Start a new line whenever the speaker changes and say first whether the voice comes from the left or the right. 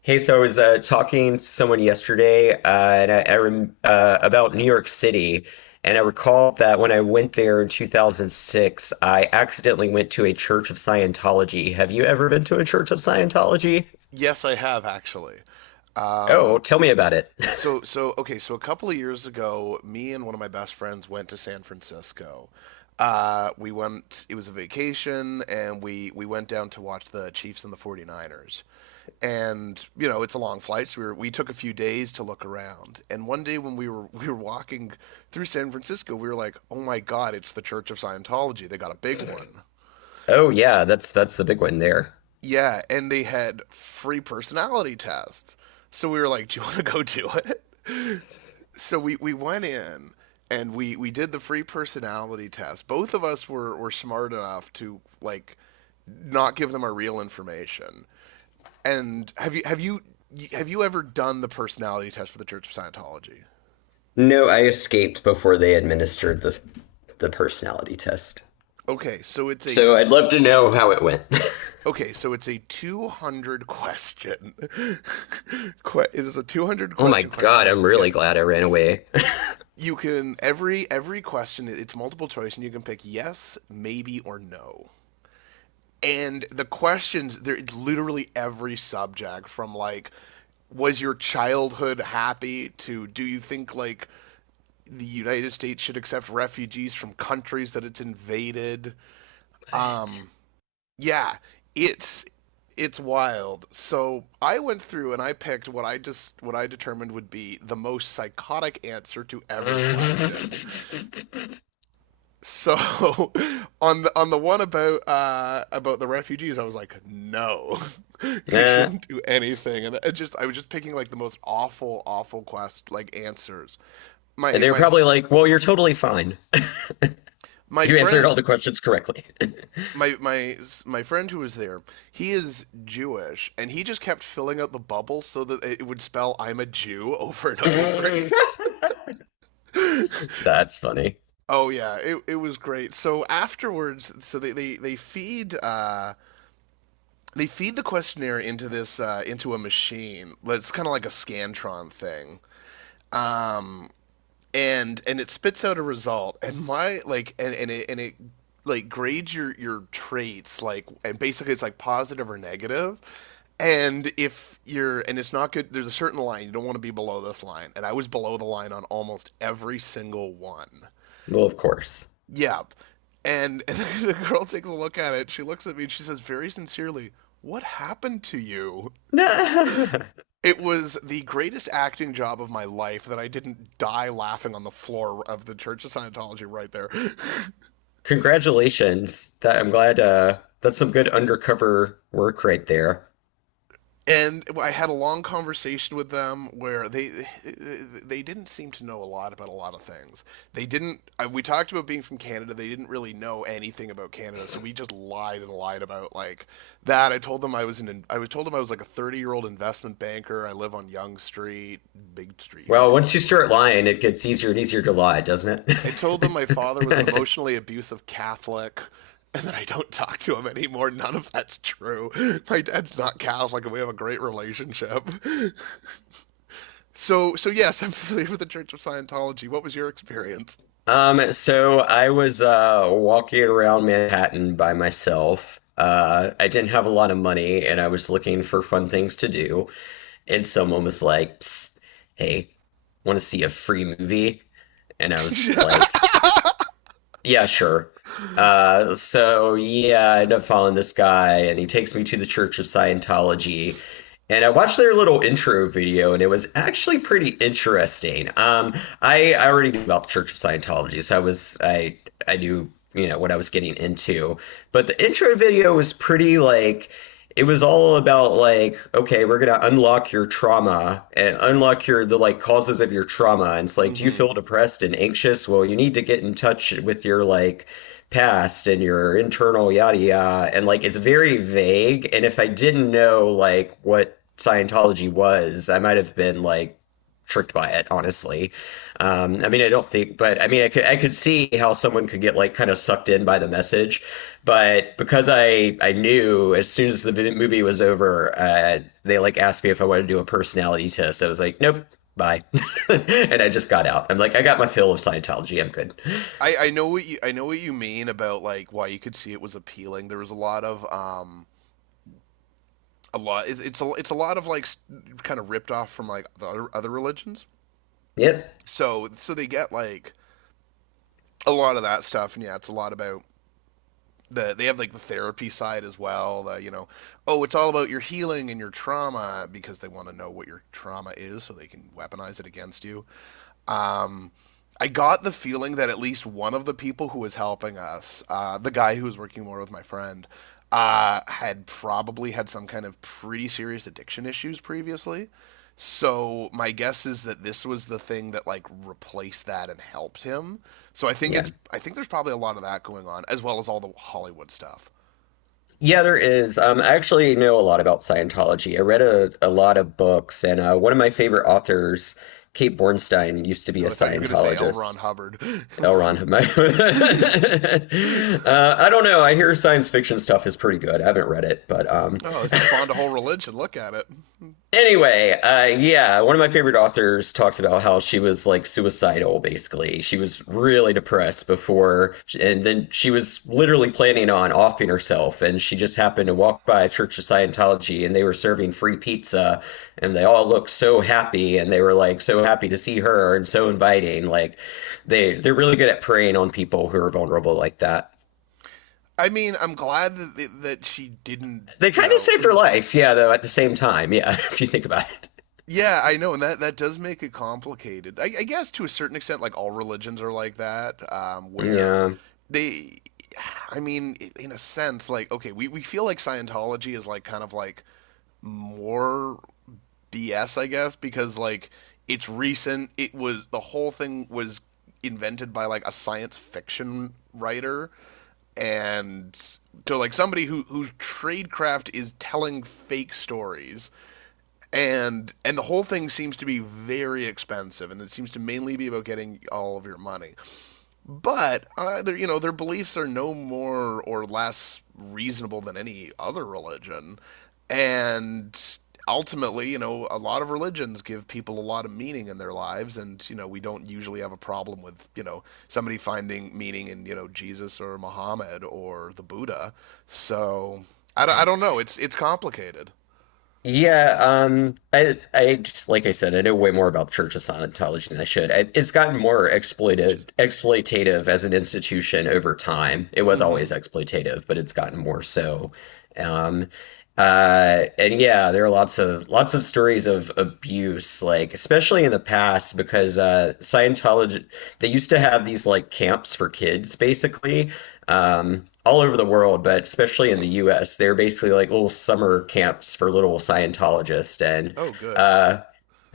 left: Hey, so I was talking to someone yesterday, and I rem about New York City, and I recall that when I went there in 2006, I accidentally went to a Church of Scientology. Have you ever been to a Church of Scientology?
right: Yes, I have actually. Um,
left: Oh, tell me about it.
right: so so okay, so a couple of years ago, me and one of my best friends went to San Francisco. We went, it was a vacation, and we went down to watch the Chiefs and the 49ers. And you know, it's a long flight, so we took a few days to look around. And one day when we were walking through San Francisco, we were like, "Oh my god, it's the Church of Scientology. They got a big one."
left: Oh, yeah, that's the big one there.
right: Yeah, and they had free personality tests. So we were like, "Do you want to go do it?" So we went in and we did the free personality test. Both of us were smart enough to like not give them our real information. And have you ever done the personality test for the Church of Scientology?
left: No, I escaped before they administered the personality test.
right: Okay, so it's a
left: So I'd love to know how it went.
right: okay, so it's a 200 question. It is a 200
left: Oh my
right: question
left: God, I'm
right: questionnaire.
left: really
right: Yes.
left: glad I ran away.
right: You can every question, it's multiple choice, and you can pick yes, maybe or no. And the questions there, it's literally every subject from like, was your childhood happy, to do you think like the United States should accept refugees from countries that it's invaded?
left: What?
right: Um yeah, it's it's wild. So I went through and I picked what I just, what I determined would be the most psychotic answer to every question.
left: Mhm.
right: So on the one about the refugees, I was like, no, he
left: Nah.
right: shouldn't do anything, and it just, I was just picking like the most awful, awful quest like answers.
left: And
right: My
left: they were
right: my
left: probably like, well, you're totally fine.
right: my
left: You answered all
right: friend.
left: the questions correctly.
right: My My friend who was there, he is Jewish, and he just kept filling out the bubble so that it would spell "I'm a Jew" over and over again.
left: That's funny.
right: Oh yeah, it was great. So afterwards, so they feed the questionnaire into this into a machine. Well, it's kind of like a scantron thing, um, and it spits out a result. And my like and it like grades your traits like and Basically it's like positive or negative. And if you're and it's not good. There's a certain line, you don't want to be below this line. And I was below the line on almost every single one.
left: Well, of course.
right: Yeah. And the girl takes a look at it. She looks at me and she says very sincerely, "What happened to you?" It was the greatest acting job of my life that I didn't die laughing on the floor of the Church of Scientology right there.
left: Congratulations. That I'm glad that's some good undercover work right there.
right: And I had a long conversation with them where they didn't seem to know a lot about a lot of things. They didn't. We talked about being from Canada. They didn't really know anything about Canada, so we just lied and lied about like that. I told them I was an I was told them I was like a 30 year old investment banker. I live on Yonge Street, big street here in
left: Well, once you
right: Toronto.
left: start lying, it gets easier and easier to lie, doesn't
right: I told them my father was an
left: it?
right: emotionally abusive Catholic and then I don't talk to him anymore. None of that's true. My dad's not Catholic, and we have a great relationship. So yes, I'm familiar with the Church of Scientology. What was your experience?
left: So I was walking around Manhattan by myself. I didn't have a lot of money, and I was looking for fun things to do. And someone was like, psst, "Hey, want to see a free movie?" And I was like, yeah, sure.
right: Hmm.
left: So yeah, I end up following this guy, and he takes me to the Church of Scientology. And I watched their little intro video, and it was actually pretty interesting. I already knew about the Church of Scientology, so I was I knew you know what I was getting into. But the intro video was pretty like it was all about like, okay, we're gonna unlock your trauma and unlock your the like causes of your trauma, and it's like, do you feel depressed and anxious? Well, you need to get in touch with your like past and your internal yada yada, and like it's very vague, and if I didn't know like what Scientology was, I might have been like tricked by it honestly. Um, I mean, I don't think, but I mean, I could see how someone could get like kind of sucked in by the message, but because I knew as soon as the movie was over, they like asked me if I wanted to do a personality test. I was like, nope, bye, and I just got out. I'm like, I got my fill of Scientology. I'm good.
right: I know what you mean about like why you could see it was appealing. There was a lot of a lot it's a lot of like kind of ripped off from like other religions.
left: Yep,
right: So they get like a lot of that stuff, and yeah, it's a lot about they have like the therapy side as well. The you know, oh, it's all about your healing and your trauma because they want to know what your trauma is so they can weaponize it against you. Um, I got the feeling that at least one of the people who was helping us, the guy who was working more with my friend, had probably had some kind of pretty serious addiction issues previously. So my guess is that this was the thing that like replaced that and helped him. So
left: yeah.
right: I think there's probably a lot of that going on as well as all the Hollywood stuff.
left: Yeah, there is. I actually know a lot about Scientology. I read a lot of books, and one of my favorite authors, Kate Bornstein, used to be a
right: Oh, I thought you were gonna say L. Ron
left: Scientologist.
right: Hubbard.
left: L. Ron
right: Oh,
left: Hubbard.
right: it
left: I don't know. I hear science fiction stuff is pretty good. I haven't read it, but
right: spawned a whole religion. Look at it.
left: anyway, yeah, one of my favorite authors talks about how she was like suicidal, basically. She was really depressed before, and then she was literally planning on offing herself, and she just happened to walk by a Church of Scientology, and they were serving free pizza, and they all looked so happy, and they were like so happy to see her and so inviting. Like they're really good at preying on people who are vulnerable like that.
right: I mean, I'm glad that she didn't.
left: They
right: You
left: kind of
right: know,
left: saved her life, yeah, though at the same time, yeah, if you think about it.
right: yeah, I know, and that that does make it complicated. I guess to a certain extent, like all religions are like that, where
left: Yeah.
right: they. I mean, in a sense, like okay, we feel like Scientology is like kind of like more BS, I guess, because like it's recent. It was the whole thing was invented by like a science fiction writer, and so like somebody who whose tradecraft is telling fake stories, and the whole thing seems to be very expensive, and it seems to mainly be about getting all of your money. But their, you know, their beliefs are no more or less reasonable than any other religion, and ultimately, you know, a lot of religions give people a lot of meaning in their lives, and you know, we don't usually have a problem with, you know, somebody finding meaning in, you know, Jesus or Muhammad or the Buddha. So I don't know, it's complicated,
left: Yeah, I just- like I said, I know way more about Church of Scientology than I should. I, it's gotten more
right: which is,
left: exploitative as an institution over time. It was always
right: mhm.
left: exploitative, but it's gotten more so. Um, and yeah, there are lots of stories of abuse, like especially in the past, because Scientology they used to have these like camps for kids, basically, all over the world, but especially in the U.S. They're basically like little summer camps for little Scientologists, and
right: Oh good.
left: uh,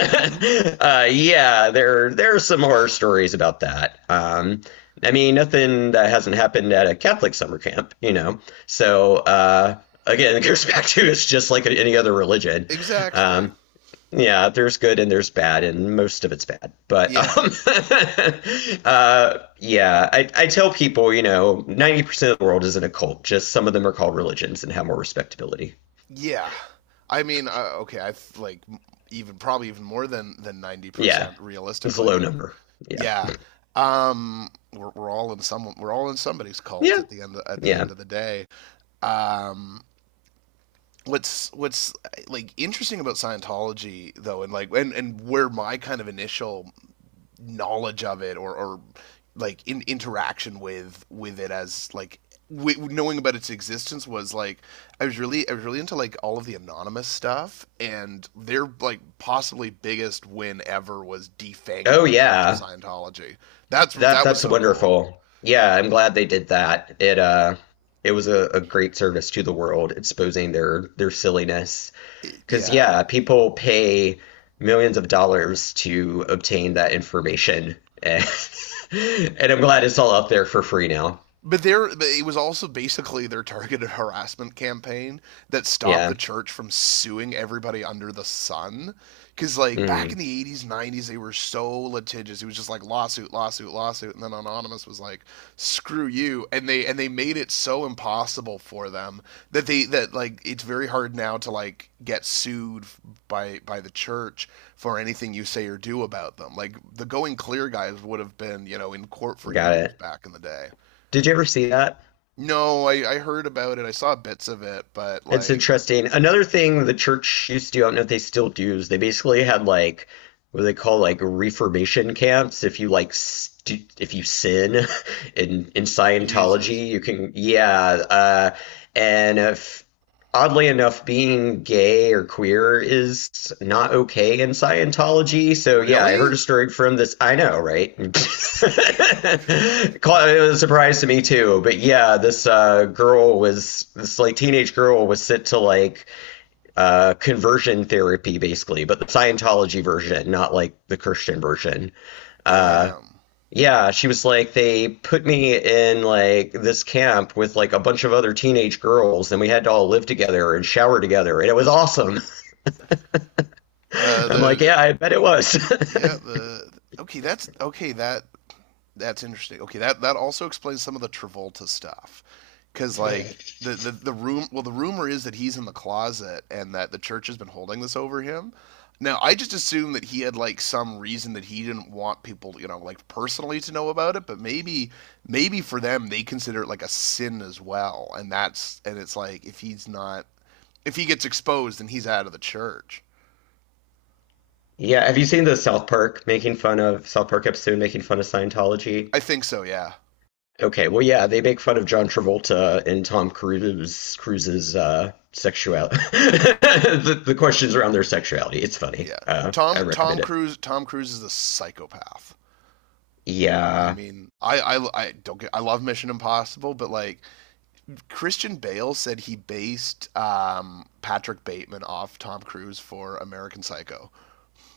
left: yeah, there are some horror stories about that. I mean, nothing that hasn't happened at a Catholic summer camp, you know. So again, it goes back to it's just like any other religion.
right: Exactly.
left: Um, yeah, there's good and there's bad, and most of it's bad. But
right: Yeah.
left: yeah, I tell people, you know, 90% of the world isn't a cult. Just some of them are called religions and have more respectability.
right: Yeah, I mean, okay, I th- like even probably even more than ninety
left: Yeah,
right: percent
left: it's a low
right: realistically.
left: number. Yeah,
right: Yeah, we're all in somebody's cult
left: yeah,
right: at at the
left: yeah.
right: end of the day. Um, what's like interesting about Scientology though, and like and where my kind of initial knowledge of it, or like in interaction with it, as like, knowing about its existence, was like, I was really into like all of the anonymous stuff, and their like possibly biggest win ever was
left: Oh
right: defanging the Church of
left: yeah,
right: Scientology. That's
left: that
right: that was
left: that's
right: so cool.
left: wonderful. Yeah, I'm glad they did that. It it was a great service to the world, exposing their silliness. Because,
right: Yeah.
left: yeah, people pay millions of dollars to obtain that information. And I'm glad it's all up there for free now.
right: But there, it was also basically their targeted harassment campaign that stopped
left: Yeah.
right: the church from suing everybody under the sun. Because like back in
left: Mm,
right: the '80s, '90s, they were so litigious. It was just like lawsuit, lawsuit, lawsuit, and then Anonymous was like, "Screw you!" And they made it so impossible for them that they that like it's very hard now to like get sued by the church for anything you say or do about them. Like the Going Clear guys would have been, you know, in court for
left: got
right: years
left: it.
right: back in the day.
left: Did you ever see that?
right: No, I heard about it. I saw bits of it, but
left: It's
right: like,
left: interesting. Another thing the church used to do, I don't know if they still do, is they basically had like what they call like reformation camps. If you like, st if you sin in
right: Jesus,
left: Scientology, you can, yeah. And if oddly enough, being gay or queer is not okay in Scientology. So yeah, I
right: really?
left: heard a story from this. I know, right? it was a surprise to me too. But yeah, this like teenage girl was sent to like conversion therapy, basically, but the Scientology version, not like the Christian version. Uh,
right: Damn.
left: yeah, she was like, they put me in like this camp with like a bunch of other teenage girls, and we had to all live together and shower together, and it was awesome. I'm like, yeah,
right: The
left: I bet it was.
right: yeah, the okay. That's okay. That That's interesting. Okay, that that also explains some of the Travolta stuff, because like the room. Well, the rumor is that he's in the closet and that the church has been holding this over him. Now, I just assumed that he had like some reason that he didn't want people, you know, like personally to know about it. But maybe, maybe for them, they consider it like a sin as well, and that's, and it's like if he's not, if he gets exposed, then he's out of the church.
left: Yeah, have you seen the South Park episode making fun of Scientology?
right: I think so. Yeah,
left: Okay, well, yeah, they make fun of John Travolta and Tom Cruise Cruise's sexuality. The questions around their sexuality. It's funny.
right: yeah.
left: I recommend it.
right: Tom Cruise is a psychopath. I
left: Yeah.
right: mean, I don't get, I love Mission Impossible, but like Christian Bale said he based Patrick Bateman off Tom Cruise for American Psycho.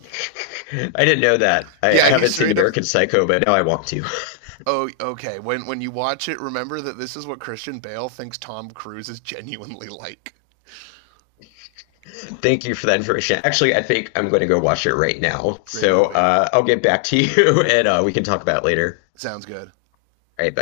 left: I didn't know that. I
right: Yeah, he
left: haven't seen
right: straight up.
left: American Psycho, but now I want to.
right: Oh, okay. When you watch it, remember that this is what Christian Bale thinks Tom Cruise is genuinely like.
left: Thank you for that information. Actually, I think I'm going to go watch it right now.
right: Great
left: So
right: movie.
left: I'll get back to you, and we can talk about it later.
right: Sounds good.
left: All right, bye.